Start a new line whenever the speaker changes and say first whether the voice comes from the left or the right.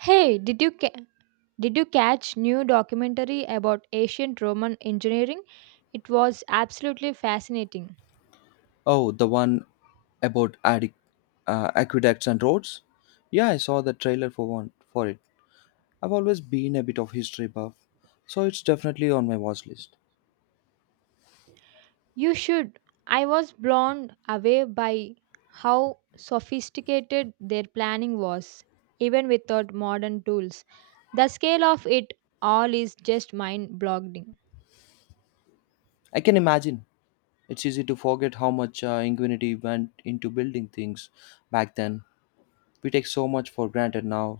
right: Hey, did you catch new documentary about ancient Roman engineering? It was absolutely fascinating.
left: Oh, the one about aqueducts and roads? Yeah, I saw the trailer for one for it. I've always been a bit of history buff, so it's definitely on my watch list.
right: You should. I was blown away by how sophisticated their planning was, even without modern tools. The scale of it all is just mind-boggling.
left: I can imagine. It's easy to forget how much ingenuity went into building things back then. We take so much for granted now.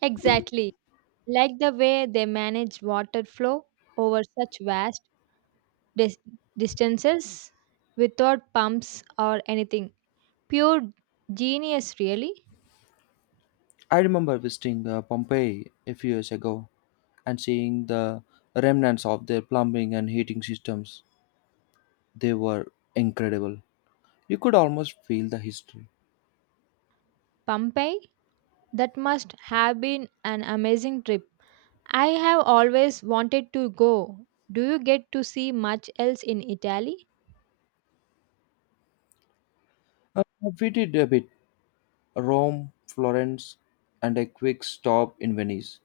right: Exactly, like the way they manage water flow over such vast dis- distances without pumps or anything. Pure genius, really.
left: I remember visiting Pompeii a few years ago and seeing the remnants of their plumbing and heating systems. They were incredible. You could almost feel the history.
right: Pompeii? That must have been an amazing trip. I have always wanted to go. Do you get to see much else in Italy?
left: Uh, we did a bit Rome, Florence, and a quick stop in Venice.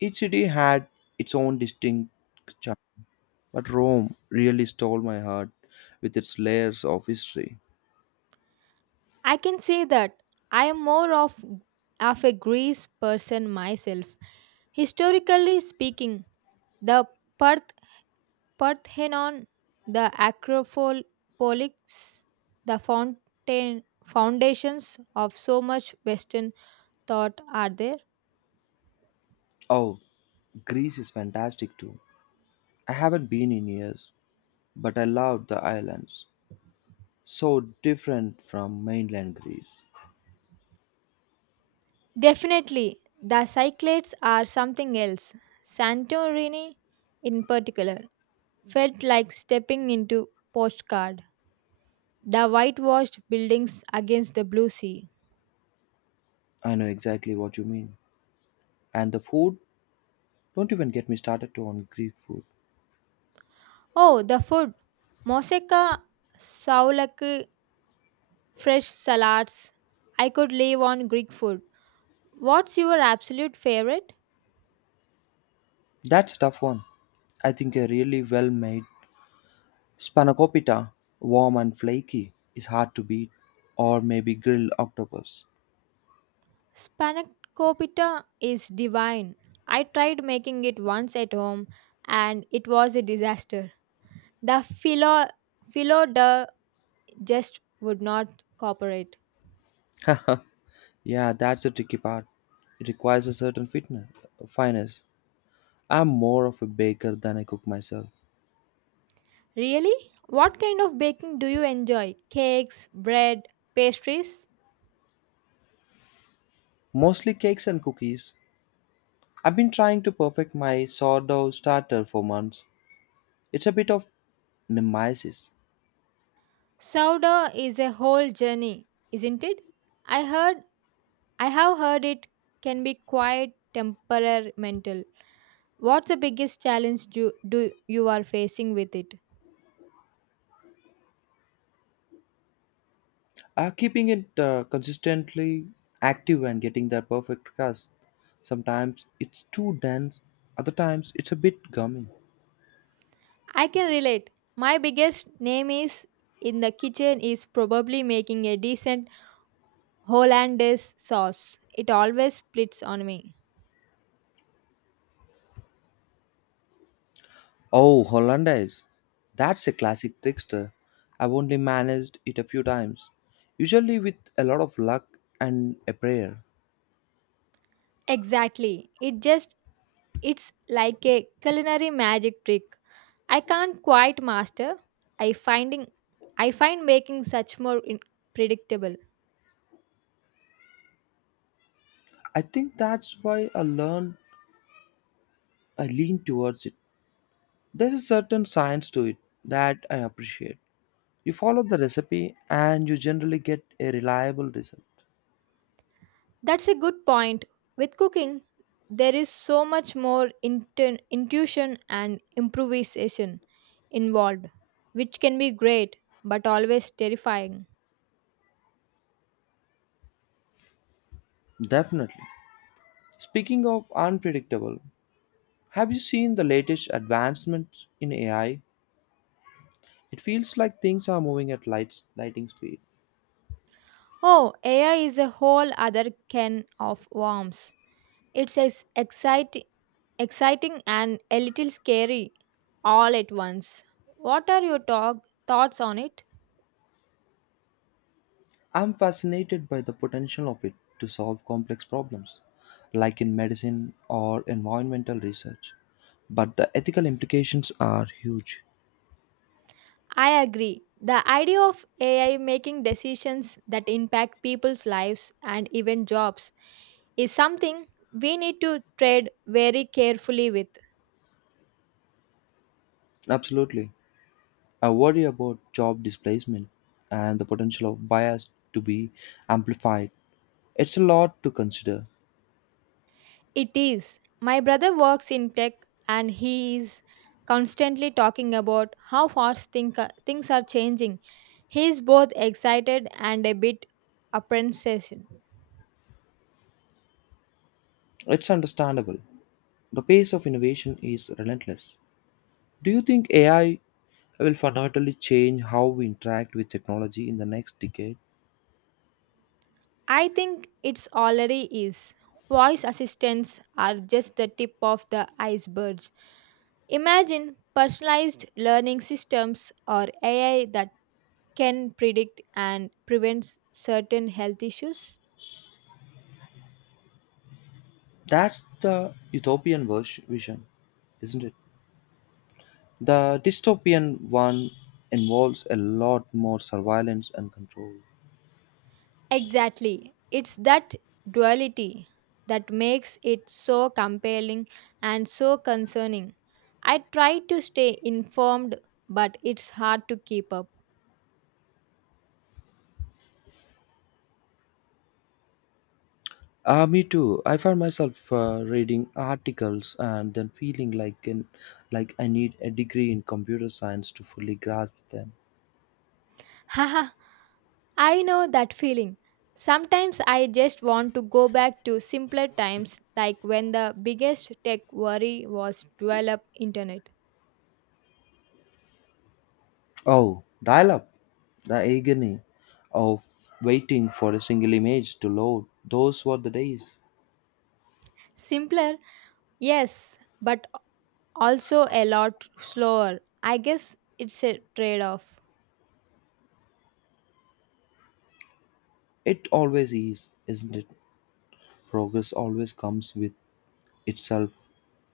left: Each city had its own distinct charm, but Rome really stole my heart with its layers of history.
right: I can say that I am more of a Greece person myself. Historically speaking, the Parth, Parthenon, the Acropolis, the foundations of so much Western thought are there.
left: Oh, Greece is fantastic too. I haven't been in years, but I loved the islands. So different from mainland Greece.
right: Definitely, the Cyclades are something else. Santorini, in particular, felt like stepping into postcard. The whitewashed buildings against the blue sea.
left: I know exactly what you mean. And the food? Don't even get me started on Greek food.
right: Oh, the food! Moussaka, souvlaki, fresh salads. I could live on Greek food. What's your absolute favorite?
left: That's a tough one. I think a really well made Spanakopita, warm and flaky, is hard to beat, or maybe grilled octopus.
right: Spanakopita is divine. I tried making it once at home and it was a disaster. The philo de just would not cooperate.
left: Yeah, that's the tricky part. It requires a certain fineness. I'm more of a baker than I cook myself.
right: Really? What kind of baking do you enjoy? Cakes, bread, pastries?
left: Mostly cakes and cookies. I've been trying to perfect my sourdough starter for months. It's a bit of nemesis.
right: Sourdough is a whole journey, isn't it? I heard I have heard it can be quite temperamental. What's the biggest challenge do you are facing with it?
left: Keeping it consistently active and getting that perfect crust. Sometimes it's too dense, other times it's a bit gummy.
right: I can relate. My biggest name is in the kitchen is probably making a decent hollandaise sauce. It always splits on me.
left: Oh, Hollandaise. That's a classic trickster. I've only managed it a few times, usually with a lot of luck and a prayer.
right: Exactly. It just it's like a culinary magic trick. I can't quite master. I finding I find making such more predictable.
left: I think that's why I lean towards it. There's a certain science to it that I appreciate. You follow the recipe and you generally get a reliable result.
right: That's a good point. With cooking, there is so much more intuition and improvisation involved, which can be great but always terrifying.
left: Definitely. Speaking of unpredictable, have you seen the latest advancements in AI? It feels like things are moving at lightning speed.
right: Oh, AI is a whole other can of worms. It's exciting and a little scary all at once. What are your thoughts on it?
left: I'm fascinated by the potential of it to solve complex problems, like in medicine or environmental research. But the ethical implications are huge.
right: I agree. The idea of AI making decisions that impact people's lives and even jobs is something we need to tread very carefully with.
left: Absolutely. I worry about job displacement and the potential of bias to be amplified. It's a lot to consider.
right: It is. My brother works in tech and he is constantly talking about how things are changing. He is both excited and a bit apprehensive.
left: It's understandable. The pace of innovation is relentless. Do you think AI will fundamentally change how we interact with technology in the next decade?
right: I think it's already is. Voice assistants are just the tip of the iceberg. Imagine personalized learning systems or AI that can predict and prevent certain health issues.
left: That's the utopian vision, isn't it? The dystopian one involves a lot more surveillance and control.
right: Exactly. It's that duality that makes it so compelling and so concerning. I try to stay informed, but it's hard to keep up.
left: Me too. I find myself reading articles and then feeling like I need a degree in computer science to fully grasp them.
right: Haha, I know that feeling. Sometimes I just want to go back to simpler times like when the biggest tech worry was develop internet.
left: Oh, dial up. The agony of waiting for a single image to load. Those were the days.
right: Simpler, yes, but also a lot slower. I guess it's a trade-off.
left: It always is, isn't it? Progress always comes with itself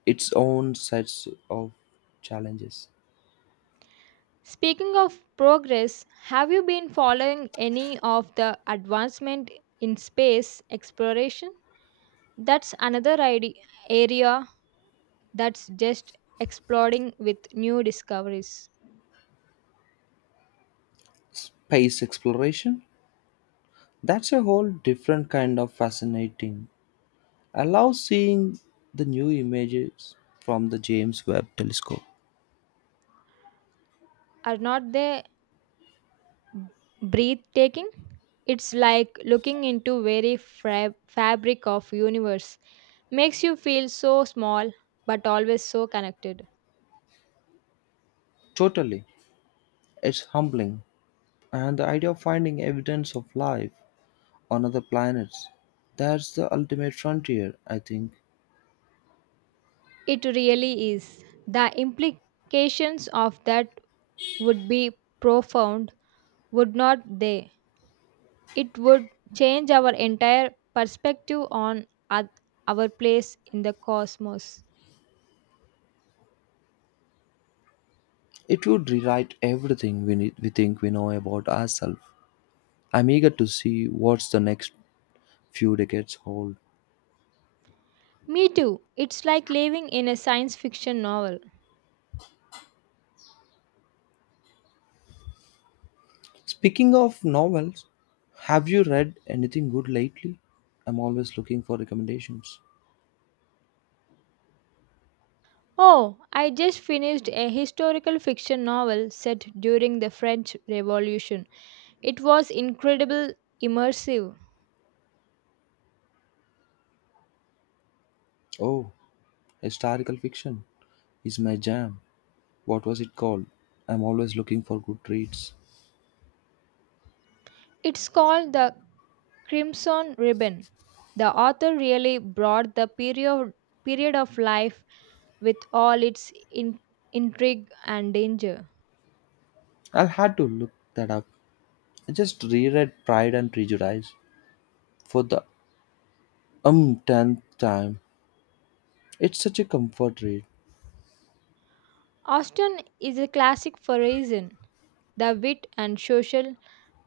left: its own sets of challenges.
right: Speaking of progress, have you been following any of the advancement in space exploration? That's another area that's just exploding with new discoveries.
left: Space exploration, that's a whole different kind of fascinating. I love seeing the new images from the James Webb telescope.
right: Are not they b- breathtaking? It's like looking into very fabric of universe. Makes you feel so small but always so connected.
left: Totally, it's humbling. And the idea of finding evidence of life on other planets, that's the ultimate frontier, I think.
right: It really is. The implications of that would be profound, would not they? It would change our entire perspective on our place in the cosmos.
left: It would rewrite everything we think we know about ourselves. I'm eager to see what's the next few decades hold.
right: Me too. It's like living in a science fiction novel.
left: Speaking of novels, have you read anything good lately? I'm always looking for recommendations.
right: Oh, I just finished a historical fiction novel set during the French Revolution. It was incredible immersive.
left: Oh, historical fiction is my jam. What was it called? I'm always looking for good reads.
right: It's called the Crimson Ribbon. The author really brought the period of life with all its intrigue and danger.
left: I'll have to look that up. I just reread Pride and Prejudice for the umpteenth time. It's such a comfort read.
right: Austen is a classic for a reason. The wit and social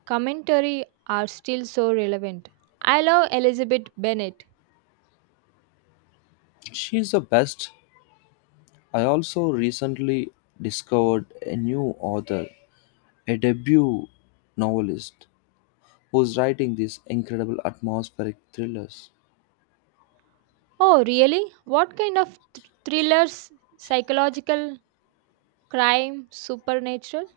right: commentary are still so relevant. I love Elizabeth Bennet.
left: She's the best. I also recently discovered a new author, a debut novelist who's writing these incredible atmospheric thrillers.
right: Oh, really? What kind of thrillers, psychological, crime, supernatural?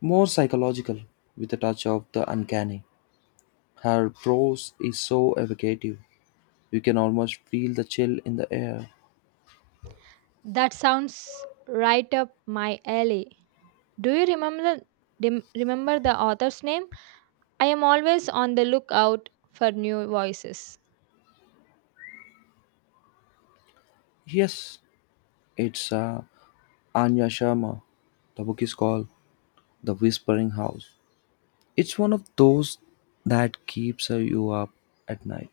left: More psychological, with a touch of the uncanny. Her prose is so evocative, you can almost feel the chill in the air.
right: That sounds right up my alley. Do you remember remember the author's name? I am always on the lookout for new voices.
left: Yes, it's Anya Sharma. The book is called The Whispering House. It's one of those that keeps you up at night.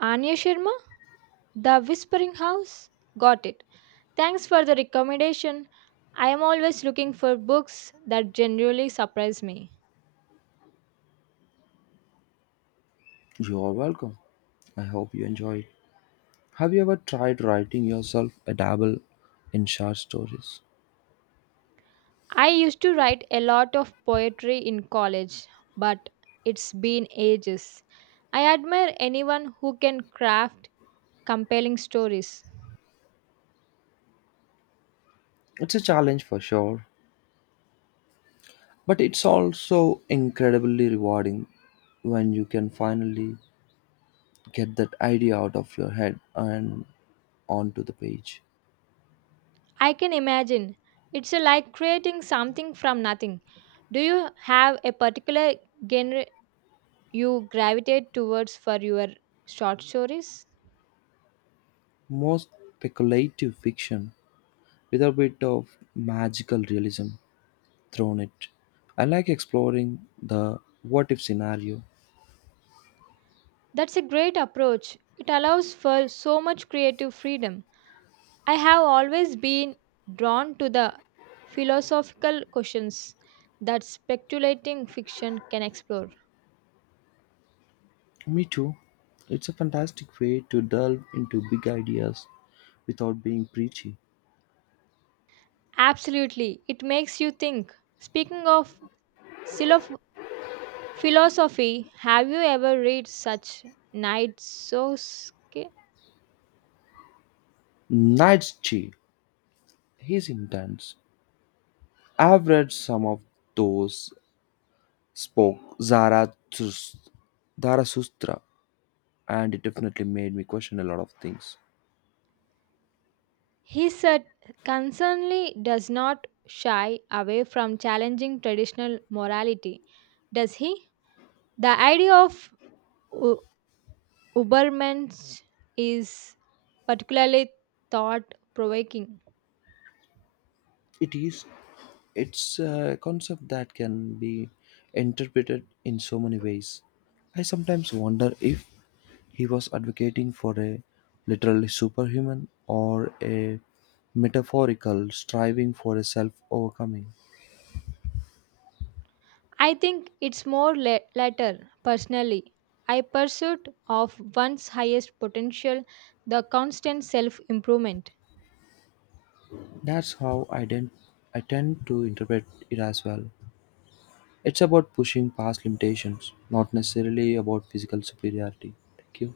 right: Anya Sharma, The Whispering House? Got it. Thanks for the recommendation. I am always looking for books that generally surprise me.
left: You are welcome. I hope you enjoy it. Have you ever tried writing yourself a dabble in short stories?
right: I used to write a lot of poetry in college, but it's been ages. I admire anyone who can craft compelling stories.
left: It's a challenge for sure, but it's also incredibly rewarding when you can finally get that idea out of your head and onto the page.
right: I can imagine. It's like creating something from nothing. Do you have a particular genre you gravitate towards for your short stories?
left: Most speculative fiction with a bit of magical realism thrown it. I like exploring the what if scenario.
right: That's a great approach. It allows for so much creative freedom. I have always been drawn to the philosophical questions that speculating fiction can explore.
left: Me too. It's a fantastic way to delve into big ideas without being preachy.
right: Absolutely, it makes you think. Speaking of Philosophy. Have you ever read such Knight Soske?
left: Nietzsche, he's intense. I've read some of those spoke Zarathus- Zarathustra, and it definitely made me question a lot of things.
right: He said concernly does not shy away from challenging traditional morality, does he? The idea of u- Ubermensch is particularly thought provoking.
left: It is it's a concept that can be interpreted in so many ways. I sometimes wonder if he was advocating for a literally superhuman or a metaphorical striving for a self overcoming.
right: I think it's more later, personally. I pursuit of one's highest potential, the constant self improvement.
left: That's how I, didn't, I tend to interpret it as well. It's about pushing past limitations, not necessarily about physical superiority. Thank you.